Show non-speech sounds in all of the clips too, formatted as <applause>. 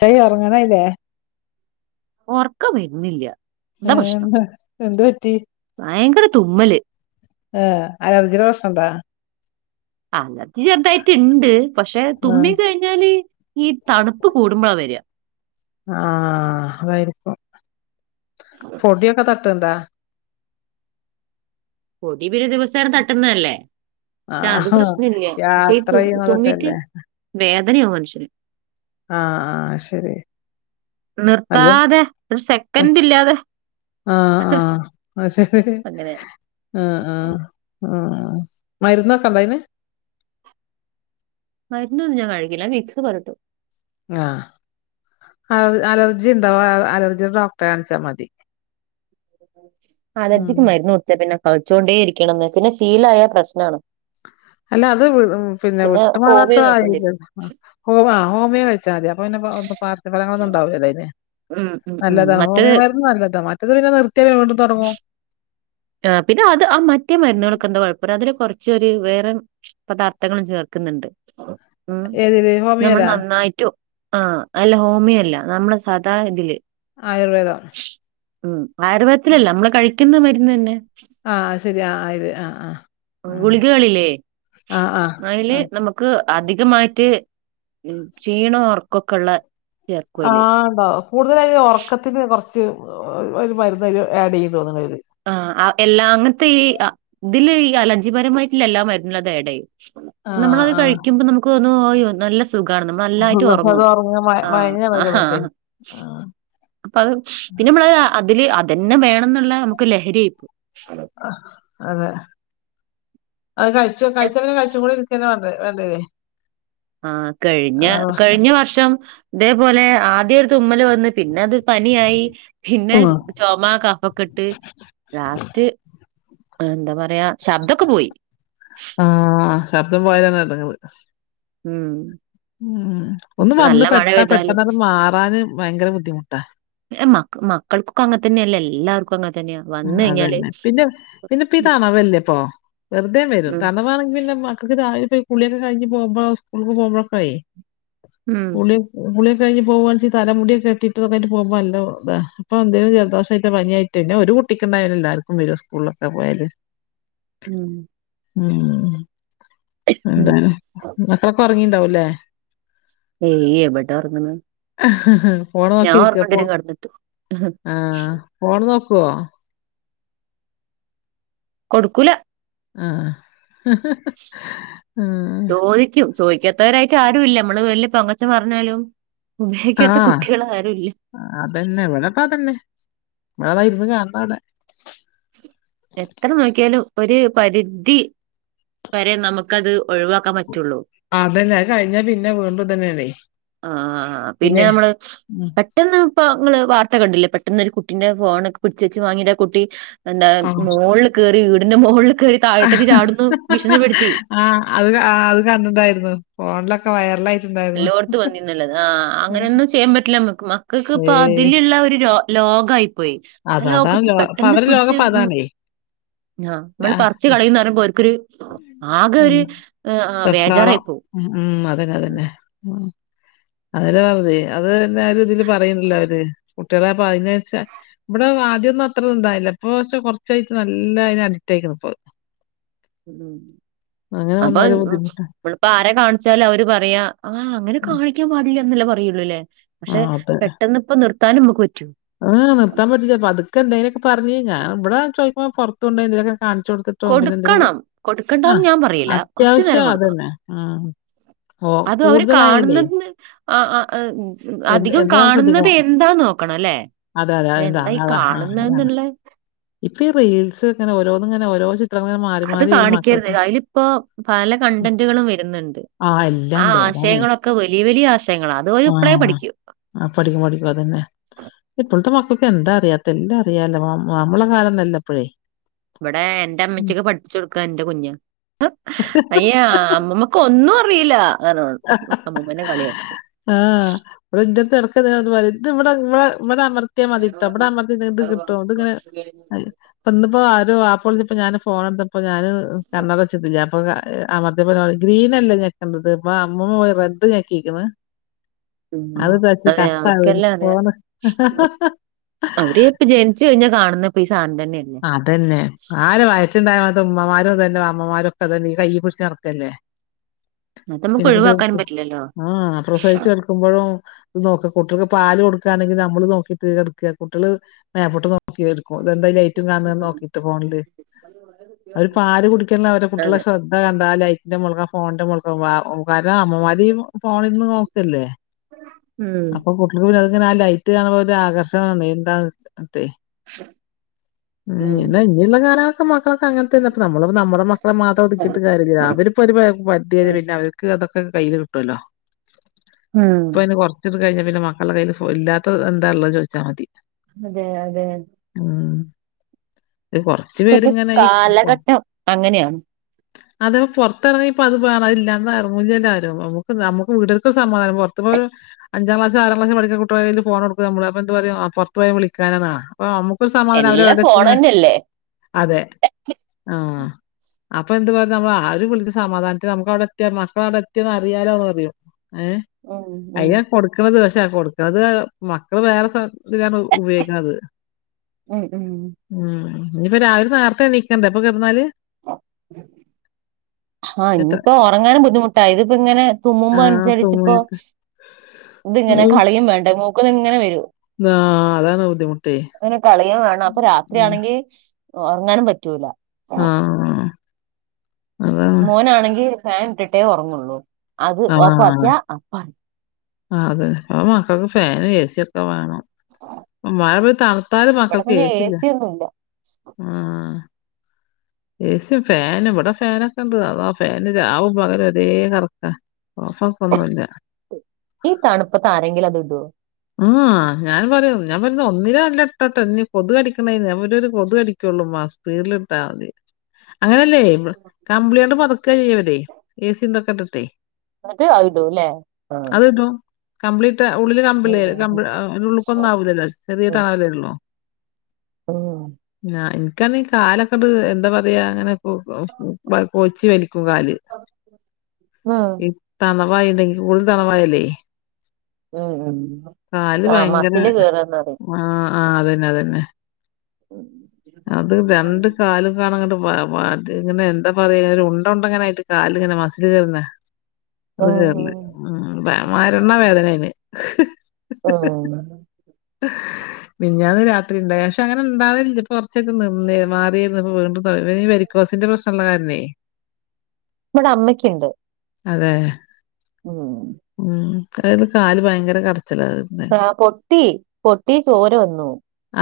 High ഒറങ്ങാനായില്ലെ ഒർക്കം വെര്ണില്ല ഹേന്താ എന്തു പറ്റി ഭയങ്കര തുമ്മല് ഏ അലർജിയുടെ പ്രശ്ണണ്ടാ? അലർജി ചെർതായിട്ട്ണ്ട് പക്ഷെ ആഹ് തുമ്മി കഴിഞ്ഞാല് ഈ തണുപ്പ് കൂടുമ്പളാ വര്യാ ആഹ് അതായിരിക്കും. പൊടിയൊക്കെ തട്ട്ണ്ടാ പൊടി പിന്നെ ദിവസേനെ തട്ടുന്നല്ലേ പക്ഷെ അത് ആഹ് പ്രശ്നഇല്ല പക്ഷെ യാത്ര ഈതുമ് ചെയ്യുന്നതൊക്കെ തുമ്മീട്ട് അല്ലേ വേദനയാവു മനുഷ്യന് ആഹ് ആഹ് ശരി അല്ല നിർത്താതെ ഒരു ഇപ്പം സെക്കൻറ് ഇല്ലാതെ ആഹ് ആഹ് അത്ശെരി അങ്ങനെ. ആഹ് ആഹ് ആഹ് മരുന്നൊക്കണ്ട അയ്ന് മരുന്നൊന്നും ഞാൻ കഴിക്കില്ല ഞാൻ വിക്സ് പൊരട്ടും ആഹ് അവ് അലർജി ഉണ്ടാവ അവ് അലർജിടെ ഡോക്ടറെ കാണിച്ചാൽ മതി ഉം അലർജിക്ക് മരുന്ന് കൊടുത്ത പിന്നെ കഴ്ച്ചുകൊണ്ടേ ഇരിക്കണംന്ന് പിന്നെ ശീലായ പ്രശ്നാണ് അല്ല അത് പിന്നെ ഹോമിയോ വിട്ട്മാറാത്തതായിലേ നോക്കേണ്ടി വരും. ആഹ് ഹോ ആഹ് ഹോമിയോ കഴിച്ചാൽമതി അപ്പൊ പിന്നെ പാർശ്വഫലങ്ങളൊന്നുംണ്ടാവില്ലല്ലോ അയ്ന് ഉം ഉം ഉം. നല്ലതാ മറ്റേ ഹോമിയോ മരുന്ന് നല്ലതാ മറ്റേത് പിന്നെ നിർത്തിയ വീണ്ടും തൊടങ്ങും ആഹ് പിന്നെ അത് ആ മറ്റേ മരുന്നുകൾക്കെ എന്താ കുഴപ്പ അതില് കൊർച്ചൊരു വേറെ പദാർത്ഥങ്ങളും ചേർക്കുന്നുണ്ട് ഉം ഏതില് നമ്മൾ ഹോമിയോലാ? നന്നായിട്ടോ ആഹ് അല്ല ഹോമിയോല്ല നമ്മള സാദാ ഇതില് ആയുർവേദം ഉം ആയുർവേദത്തിലല്ല നമ്മളെ കഴിക്കുന്ന മരുന്ന ന്നെ ആ ശരി. ആ ഇത് ആ ആ. ഉം. ഗുളികകളില്ലേ ആ ആ. അതില് ആ. നമ ക്ക് അധികമായിട്ട് ക്ഷീണ ഒറക്കൊക്കെ ഉള്ള ആഹ് ഉണ്ടോ കൂടുതലായി ഒറക്കത്തിന് കൊറച്ച് ഒരു മർന്നയ്ൽ ആഡ് ചെയ്യും തോന്നണ്ടയില് ആഹ് എല്ലാ അങ്ങനത്തെ ഈ ഇതില് അലർജിപരമായിട്ടുള്ള എല്ലാ മരുന്നുള്ളത് ഏടയും ആഹ് നമ്മളത് ആഹ്. കഴിക്കുമ്പോ നമുക്ക് ഓന്നും <unintelligible> നല്ല സുഖണ് നമ്മ നല്ലായിട്ട് പക്ഷെ അത് ഒറങ്ങും ഒറങ്ങ മ ആഹ് മയങ്ങാണ് കിടന്നിട്ടേ. ആഹ് ആ അപ്പ അത് പിന്നെ നമ്മള അതില് അതന്നെ വേണം എന്നുള്ള നമുക്ക് ലഹരിയി പോ ആഹ് അതെ അത് കൈച്ചു കയ്ച്ചപിന്നെ <unintelligible> ആഹ് കഴിഞ്ഞ പ്രശ്നം. കഴിഞ്ഞ വർഷം ഇതേപോലെ ആദ്യരു തുമ്മൽ വന്ന് പിന്നെ അത് പനിയായി പിന്നെ ഉം. ചൊമ കഫക്കെട്ട് ലാസ്റ്റ് എന്താ പറ പറയാ ശബ്ദൊക്കെ പോയി ആ ശബ്ദം പോയലാണെഡെങ്ങേർ ഉം ഉം ഒന്ന് ഇപ്പൊ നല്ല വന്ന് മഴ പെട്ടാ പെയ്താല് പെട്ടെന്ന അത് മാറാന് ഭയങ്കര ബുദ്ധിമുട്ടാ ഏ മക്ക മക്കൾക്കൊക്കെ അങ്ങത്തന്നെയല്ലേ ല്ലാവർക്കും ക്ക തന്നെയവാ അതന്നെ പിന്നെ പിന്നെപ്പ ഈ തണവല്ലേ ഇപ്പൊ വെറുതെ വെരും ഉം തണവാണെങ്കിൽ പിന്നെ മക്കക്ക് <unintelligible> കുളിയക്ക കഴഞ്ഞ് പോവുമ്പം സ്കൂൾക്ക് പോവുമ്പോക്കെ ഉം കുളി കുളിയൊക്കെ കഴിഞ് പോകവാണെചി തല മുടിയൊക്കെട്ടിട്ട് ഇതൊക്കായിട്ട് പോവുമ്പോ അല്ല ത അപ്പൊ എന്തങ്കിലും ജലദോഷമായിട്ടോ പനിയ പിന്നെ ഒരു കുട്ടിക്ക് ണ്ടായൽ എല്ലാർക്കും വരും സ്കൂളിലൊക്കെ പോയല് ഉം ഉം ഉം എന്താല മക്കളൊക്കെ ഒറങ്ങിണ്ടാവുംല്ലേ ഏയ് എവിടെ ഉറങ്ങണ് ഫോണ് ഞാൻ നോക്കിയിരിക്കുവ പോ ഉറങ്ങണ്ടരും കടന്നിട്ട് ആഹ് ഫോൺ നോക്കുവോ കൊടുക്കൂല ആഹ് ആ ചോദിക്കും ചോദിക്കാത്തവരായിട്ട് ആരും ഇല്ല നമ്മള് വല്യ പൊങ്ങച്ചം പറഞ്ഞാലും ഉപയോഗിക്കാത്ത കുട്ടികൾ ആരുംല്ല അതന്നെ ഇവിടെപ്പ അതന്നെ വതായിരുന്നു കാണം അവിടെ എത്ര നോക്കിയാലും ഒരു പരിധി വരെ നമുക്കത് ഒഴിവാക്കാൻ പറ്റുള്ളൂ ആഹ് അതന്നെ അ കഴിഞ്ഞാ പിന്നെ വീണ്ടും ഇതന്നേനെ ആ പിന്നെ ഉ പെട്ടെന്ന് ഇപ്പ നിങ്ങള് വാർത്ത കണ്ടില്ലേ പെട്ടെന്നൊരു കുട്ടിന്റെ ഫോണൊക്കെ പിടിച്ച് വെച്ച് വാങ്ങിട്ട കുട്ടി എന്താ ആ മുകളിൽ കയറി വീടിന്റെ മുകളിൽ കയറി താഴത്തേക്ക് ചാടന്ന് ഭീഷണപ്പെടുത്തി ആഹ് അത് അത് കണ്ടിണ്ടായിരുന്നു എല്ലോർത്ത് വന്നിന്നല്ലത് ആഹ് അങ്ങനെയൊന്നും ചെയ്യാൻ പറ്റില്ല നമ്മക്ക്മ്മ ഏ ഇപ്പൊ അതിലുള്ള ഒരു ലോകായി പോയി അത് ആ അതാണ് ലോകത്ത് ലോ അപ്പൊ പെട്ടെന്ന് അവരെ ലോകം പിടിച്ച്. അപ്പൊ അതാണേ ആഹ് ആ, നമ്മള് പറച്ച് കളയുന്നന്ന് പറയുമ്പോ ഒൽക് ക്കൊരു ആകെ ഉം, ഒരു വെപ്രാളം വേജാറായി പോകും. അത പറത അത്ന് ആയലും ഇതില് പറയണല്ലോ അവര് കുട്ടികളെ അപ്പ അതിന വെച്ച ഇവിടെ ആദ്യം ഒന്നും അത്രന്ന ഉണ്ടായില്ല ഇപ്പ പക്ഷെ കൊറച്ചായിട്ട് നല്ല അയിന് അടിറ്റ് ആയിക്കുന്ന ഇ ഉ അങ്ങനെ അപ്പൊ വന്നാലും ബുദ്ധിമുട്ടാ ഇമ്മളപ്പോ ആരെ കാണിച്ചാലും അവര് പറയാ ആഹ അങ്ങനെ ഉം. കാണിക്കാൻ പാടില്ല എന്നല്ലേ പറയുള്ളൂല്ലേ പക്ഷെ ആ പെട്ടന്ന് ഇപ്പ നിർത്താനും നമുക്ക് പറ്റോ. ആഹ് നിർത്തൻ പറ്റിച്ചേ അപ്പ അതൊക്കെന്തെനൊക്ക പറഞ്ഞി. ഇവിടെ ചോദിക്കുമ്പോ പുറത്തു കൊണ്ടൊയി എന്താ കിലും മോക്കെ കാണിച്ചു കൊടു കൊടുക്കണം കൊടുക്കണ്ടന്ന് ഞാൻ പറയില്ല കുറച്ചു നേരം അത്യാവശ്യം കൊടുക്കണം. അതന്നെ. ഉം. ഓ അത് അവര് കൂടുതലായാലേ കാണുന്നത് ആ എന്ത് അധികം എന്താ കാണുന്നത് ശ്രദ്ധിക്കണം. എന്താ നോ നക്കണല്ലേ അതെ, അതെ. അതെന്താ എന്താ അതാ അതാ. ആഹ് അതാണ്. കാണുന്നന്നുള്ളേ ഇപ്പൊ റീൽസ് ഇങ്ങനെ ഓരെന് ഇങ്ങന ഓരോ ചിത്രങ്ങൾ ഇങ്ങനെ മാറി അത് മാറി വരും കാണിക്കരുത്. മക്കൾക്ക്. അതിലിപ്പോ പല കണ്ടന്റുകളും വരുന്നുണ്ട്. ആഹ് എല്ലാംണ്ടാ അതാണ്. ഒകൊ വലിയ വലിയ ആശയങ്ങള. ആഹ ആ പഠിക്കും പഠിക്കും അതന്നെ ഇപ്പോഴത്തെ മക്കൾക്ക് എന്താ അറിയാത്ത്. എല്ലാം അറിയാലോ നമ്മളെ കാലംന്നല്ല എപ്പോഴേ ഇവിടെ എന്റെ അമ്മയ്ക്കൊക്കെ പഠിച്ച കൊടുക്കാ എന്റെ കുഞ്ഞ് അയ്യ അമ്മുമ്മ ഒന്നും അറിയില്ല അങ്ങന അമ്മൂമ്മനെ കളിയാക്കും ആഹ്. ഇവിടെ എന്റെ അടുത്ത് വനങ്ങട് പറയും ഇവിടെടെവിടെമ കട്ടിയ മാതിട്ട അവിട മ കിട്ടും ഇത് ഇങ്ങനെ ഇപ്പ ഇന്നിപ്പോ ആ വരെ വപ്പ ളിച്ചപം ഞാന് ഫോണ് എടുതപ്പോ ഞാന് കണ്ണട വെിട്ടില്ല. അപ്പൊ അമർത്തിയ ഗ്രീനല്ലേ ഞക്കേണ്ടത് ഇപ്പൊ അമ്മ പോയി റെഡ് ഞക്കിരിക്കുന്ന്. ഉം. അത് കുറച്ച് അതെ ട്ടാഫണ് അവർക്കെല്ലാം ഫോണ്. അവരപ്പം ജിനിച്ച് കഴിഞ്ഞാ കാണുന്നപ്പൊഈ സാധം തന്നെയാണ്. അതതന്നെ ആര് വയച്ചുണ്ടായ അത് ഉമ്മ്മാരും അതന്നെ മാമമ്മമാരും ഒക്കെ തന്നെ ഈ കൈയ് പിടിച്ച് നടക്കല്ലേ. അത് നമുക്ക് ഒഴിവാക്കാനും പിന്നെ പറ്റില്ലല്ലോ. ആഹ പ്രസിച്ചു കേടക്ക നക്കുമ്പോഴും നോക്കുക കുട്ടികൾക്ക് പാല് കൊടുക്കുകയാണെങ്കിൽ നമ്മള് നോക്കിട്ട് കിടക്കുക കുട്ടികള് മാേപോട്ട് നോക്കികൊടുകും എന്താ ലൈറ്റും കാണന്ന് ഉം. നോക്കിട്ട് ഫോണില് അവര് പാല് കുടിക്കല്ല അവരുടെ കുട്ടികളെ അതെ. ശ്രദ്ധ എ കണ്ടാ ലൈറ്റിന്റെ മോള്ക്ക് ഫോണിന്റെ മുക്ക്. കാര അമ്മമാരി ഫോണിക് നോക്കല്ലേ ഉം. അപ്പൊ പിന്ന അങ്ങനെ ആ ലൈറ്റ് കാണുമ്പോ ഒരു ആകർഷണ എന്താ ട്ടെ.. ഉ ഉ്ന്നെ ഇനിയുള്ള കാലങ്ങളൊക്കെ മക്കളൊക്കെ അങ്ങനതന്നെ മ്മള നമ്മുടെ മക്കളെ മാത്രം ഒതുക്കിട്ട് കാര്യമില്ലല്ല അവര്.. ഇപ്പൊ ഒരു പ പറ്റിത് പിന്നെ അവർക്ക് അതൊക്കെ കയ്യിയില് കിട്ടുല്ലോ ഉം. ഇപ്പ അയിന് കൊറ.. കഴഞ്ഞൽ പിന്നെ മക്കളുടെ കയ്യിൽ ഇല്ലാത്തത് എന്താ ള്ളത് ചോദിച്ചാൽ മതി. അതെ അതെ ഉം കൊറച്ചു ഇപ്പത്തെ പേര്ങ്ങ നൊയി ഈ.. കാലഘട്ടം അങ്ങനെയാണ് അതേ പുറത്തിറങ്ങി ഇപ്പ അത് വണംഇല്ലാന്ന് ഇറങ്ങുലല്ല ആരും നമു നമക്ക് വീട്ർക്കും സമാധാനം. പുറത്ത് പോരു.. അഞ്ചാം ക്ലസ് ആറാം ക്ലാസ് പഠിക്ക കുടട്ട്യാളെ കയ്യി ഫോൺടുക്കും നമ്മള് അപ്പ എന്ത പറയാ പുറത്ത് പോയ വിളിക്കാനാ.. നമുക്കുംസമാധം അവര് എവിടെ തി തന്നെയല്ലേ അതെ ആഹ അപ്പൊ എന്ത് പറയ നമ്മ ആ ഒരു വിളിച്ച സമാധാനത്തി നമക്ക് അവിടെ എയ മക്കളവിടെ എത്തിയെന്നു അറിയാലോന്ന്റിയും. ഏ ഓ ഓ കൊടുക്കണത് പക്ഷെ കൊടുക്കണത് മക്കള് വേറെ സ്ഥലതിലാണ് ഉപയോഗിക്കണത്. ഉം ഉം ഉം ഇഞ്ഞിപ്പ രാവിലെ നേരത്തെ എണ്ണീക്കണ്ടേ ഇപ്പൊ കിടന്നാല്. ആഹ എത്ര ഇനിയിപ്പോ ഉറങ്ങാനും ബുദ്ധിമുട്ടാ ഇതിപ്പോ ഇങ്ങനെ തുമ്മുമ്പോ അനുസരിച്ചിപ്പോ.. ആഹ് ഇതിങ്ങനെ കളിയും വേണ്ട മൂക്കൊന്ന് ഇങ്ങനെ വരും ആഹ അതാണ് ബുദ്ധിമുട്ടി അങ്ങനെ കളിയൻ വേണം അപ്പൊ രാത്രിയാണെങ്കി ഉറങ്ങാനും പറ്റൂല. ആഹ ആഹ് അതാണ്. മോനാണെങ്കിൽ ഫാൻ ഇട്ടിട്ടേ ഉറങ്ങുള്ളൂ അത് ഓഫ് ആക്കിയ അ പറ.. ആ അതെ അ മക്കൾക്ക് ഫാനും എ സിയക്കെ വേണം മഴെ പോയി ത.. തലും ഇവിടെ മക്കൾക്ക പിന്നെ എ ഏസി വേണം സി ഒന്നും ഇല്ല ആഹ ഏ സിയും ഫാനും ഇവിടെ ഫാനൊക്കെ ഉണ്ട്തോ ആ ഫാന് രാവും പകരം ഒരേ കറക്കാ.. ഓഫാക്കും ഒന്നുല്ല. ഈ തണുപ്പത്ത് ആരെങ്കിലും അത് ഇടോ? ആ ഞാൻ പറയൂ ഞാൻ പറയുന്നു ഒന്നിന രല്ല ഇട്ടോട്ടോ ഇനി കൊതു കടിക്കണായി ഒരു കൊതു കടിക്കുള്ളൂ ഉമ്മാ.. സ്പീഡിലിട്ടാൽ മതി. അങ്ങനെയല്ലേ കമ്പ്ളിയണ്ട് പൊതക്കെ ചെയ്യവരേ ഏസിന്തൊക്കെ ഇട്ടിട്ടെ. എന്നിട്ട് ആവിടല്ലേ ആ, കമ്പ്ലീറ്റ് ഉള്ളില് കമ്പിളി ഉം ഉള്ളുക്കൊന്നും ആവൂലല്ലോ ചെറിയ ഉം തണാവലേ ഉള്ളോ. ഉം ഉം എനിക്കാണ് കാലൊക്കെട് എന്താ പറയാ അങ്ങനെ.. കോച്ചി വലിക്കും കാല്. ഉം തണവായി ഉണ്ടെങ്കിൽ കൂടുതൽ തണവായല്ലേ. ഉം ഉം കാല് ആ ഭയങ്കര മസില് കേറാന്നറിം വേദന ആ ആ അതന്നെ അതന്നെ. ഉ അത് രണ്ട് കാലും കാണങ്ങട്ട് വ വ ത് ഇങ്ങനെ എന്താ പറയാ ഉണ്ട ഉണ്ടെങ്ങനെ ആയിട്ട് കാലിങ്ങനെ മസില് കേറുന്നേ. അത് കേറ ഉം ഉ മരണ വേദനേണ്. മിനിഞ്ഞാന്ന് രാത്രി ഉണ്ട പക്ഷെ അങ്ങനെ ഇണ്ടാവലില്ല.. നിന്ന മാറിന്ന് വീണ്ടും ഇ വരിക്കോസിന്റെ പ്രശ്നമ ഉള്ള കാരനേ, നമ്മുടെ അമ്മയ്ക്കുണ്ട്. അതെ ഉം ഉം അതത് കാല് ഭയങ്കര കടച്ചില അത്.. ആഹ് പൊട്ടി പൊട്ടി ചോര വന്നു.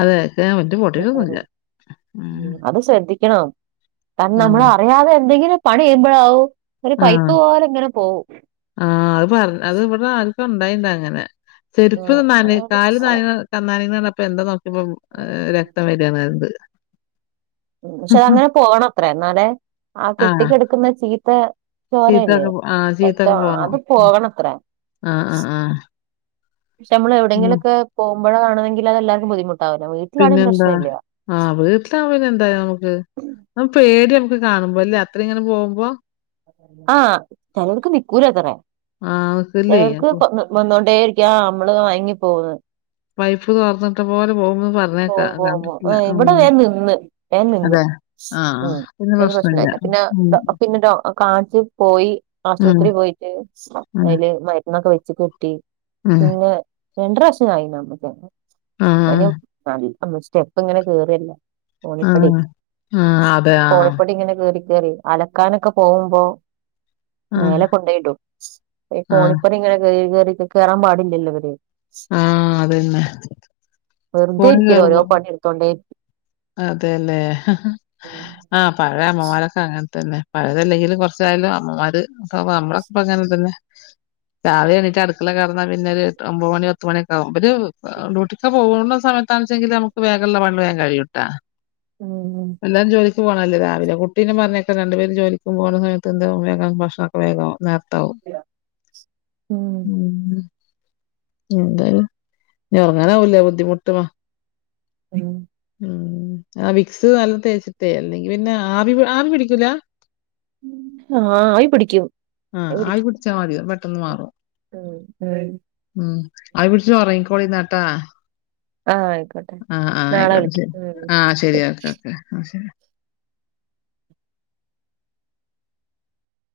അതെ <unintelligible> ഉം. ഉം അത് ശ്രദ്ധിക്കണം. കാരണം ആഹ്. നമ്മള് അറിയാതെ എന്തെങ്കിലും പണി ചെയ്യുമ്പോഴാവും ഒരു പൈപ്പ് ആഹ്. പോലെ ഇങ്ങനെ പോവും. ആഹ് അത് പറ അത് ഇവിടെ ആർക്കോ ഉണ്ടായേണ്ട് അങ്ങനെ. ചെരുപ്പ് ഉം നന അത് കാല് നനയണ കന്നാലിന്ന് പറഞ്ഞപ്പോ എന്താ നോക്കിയപ്പോ രക്തം വരാണത്. ഉം പക്ഷെ അതങ്ങനെ പോണം അത്രെ. എന്നാലെ ആ ആഹ്. കെട്ടിക്കെടുക്കുന്ന ചീത്ത ചോര ഇല്ലേ ചീത്തൊക്കെ ആഹ് ചീത്തൊക്കെ രക്തം പോണു. അത് പോകണത്രേ. ആഹ് ആഹ് ആഹ്. പക്ഷെ നമ്മൾ ഉം. എവിടെങ്കിലൊക്കെ പോകുമ്പോഴാണെങ്കി അതെല്ലാവർക്കും ബുദ്ധിമുട്ടാവൂല്ലെ. വീട്ടിലാണെങ്കി പിന്നെന്താ? പ്രശ്ന ഇല്ല. ആഹ് വീട്ടിലാവുമ്പേ പിന്നെ എന്തായാലും നമുക്ക്. നമുക്ക് പേടിയാ നമുക്ക് കാണുമ്പോ അല്ലേ? അത്ര ഇങ്ങനെ പോകുമ്പോ. ആഹ് ചിലവർക്ക് നിക്കൂലത്രേ. ആഹ്. നിക്കില്ലേ? ചിലവർക്ക് അപ്പൊ കൊ വന്നോണ്ടിരിക്കാ. നമ്മള് മയങ്ങി പോകുന്ന്. പൈപ്പ് തൊറന്നിട്ട പോലെ പോകുംന്ന് പറഞ്ഞേക്കാ. പോം പോം പോം കണ്ടിട്ടില്ല. ഇവിടെ ഉം. വേം നിന്ന്. വേം അതെ. നിന്ന്. ആ ഉം പിന്നെ പ്രശ്നം പ്രശ്നമില്ല. ഇല്ല. പിന്നെ ഉം. ഡോ പിന്നെ ഡോ കാണിച്ച് പോയി ഉം. ആശുപത്രി പോയിട്ട് ഉം. അയ്ല് മരുന്നൊക്കെ വെച്ച് കെട്ടി. ഉം. പിന്നെ രണ്ട് പ്രാവശ്യം ആ. <unintelligible> മാറി. അമ്മ സ്റ്റെപ്പ് ഇങ്ങനെ കേറല്ലേ. ആ. കോണിപ്പടി ആ. അതെ. ആ. കോണിപ്പടി ഇങ്ങനെ കേറി കേറി അലക്കാനൊക്കെ പോകുമ്പോ ആ. മേലെ കൊണ്ടോയ്ടും ഈ ആ. ഗോണിപ്പടി ഇങ്ങനെ കേറി കേറി കെയറാൻ പാടില്ലല്ലോ ഇവര്. ആഹ് അതന്നെ. വെറുതേ ഫോണിൽ ഇരിക്കില്ലാ. ഓരോ കേറുമ്പോ പണിയെടുത്തോണ്ടിരിക്കും. അതെല്ലേ. ആഹ് പഴയ അമ്മമാരൊക്കെ അങ്ങനെ തന്നെ പ. ഴയതല്ലെങ്കിലും കുറച്ചായാലും അമ്മമാര് നമ്മളൊക്കെ അങ്ങനെ തന്നെ. രാവിലെ എണീട്ട് അടുക്കളെ കടന്നാ പിന്നെ ഒരു ഒമ്പത് മണി പത്തുമണിയൊക്കെ ആകും. അവര് ഡ്യൂട്ടിക്ക് പോകുന്ന സമയത്താണെച്ചെങ്കി നമുക്ക് വേഗമുള്ള പണികള് വേഗം കഴിയൂട്ടാ. ഉം എല്ലാ ജോലി ക്കു പോണതല്ലേ രാവിലെ. കുട്ടീനെ പറഞ്ഞയക്കാൻ രണ്ടുപേര് ജോലിക്കും പോകണ സമയത്ത് എന്താ വേഗം ഭക്ഷണൊക്കെ വേഗാവും നേര ട്ടോ ഉം എന്തണ് ഇനി ഇറങ്ങാനാവൂല്ലേ ബുദ്ധിമുട്ട്. മ ഉം ഉം ആ വിക്സ് നല്ല തേച്ചട്ടേ അല്ലെങ്കി പിന്നെ ആവി പിടിക്കൂല? ആഹ് ആവി പിടിക്കും. ആഹ് ആവി പിടിച്ചാ മതി. പെട്ടെന്ന് മാറും. ഉം ഉം ആവി പിടിച്ചു ഉറങ്ങിക്കോളി എന്നാട്ടാ. ആഹ് ആയിക്കോട്ടെ ആഹ് ആഹ് നാളെ ആയിക്കോട്ടെ ശരി. വിളിക്കാം ആഹ് ഉം ശരി. ഓക്കെ ഓക്കെ ആഹ് ശരി.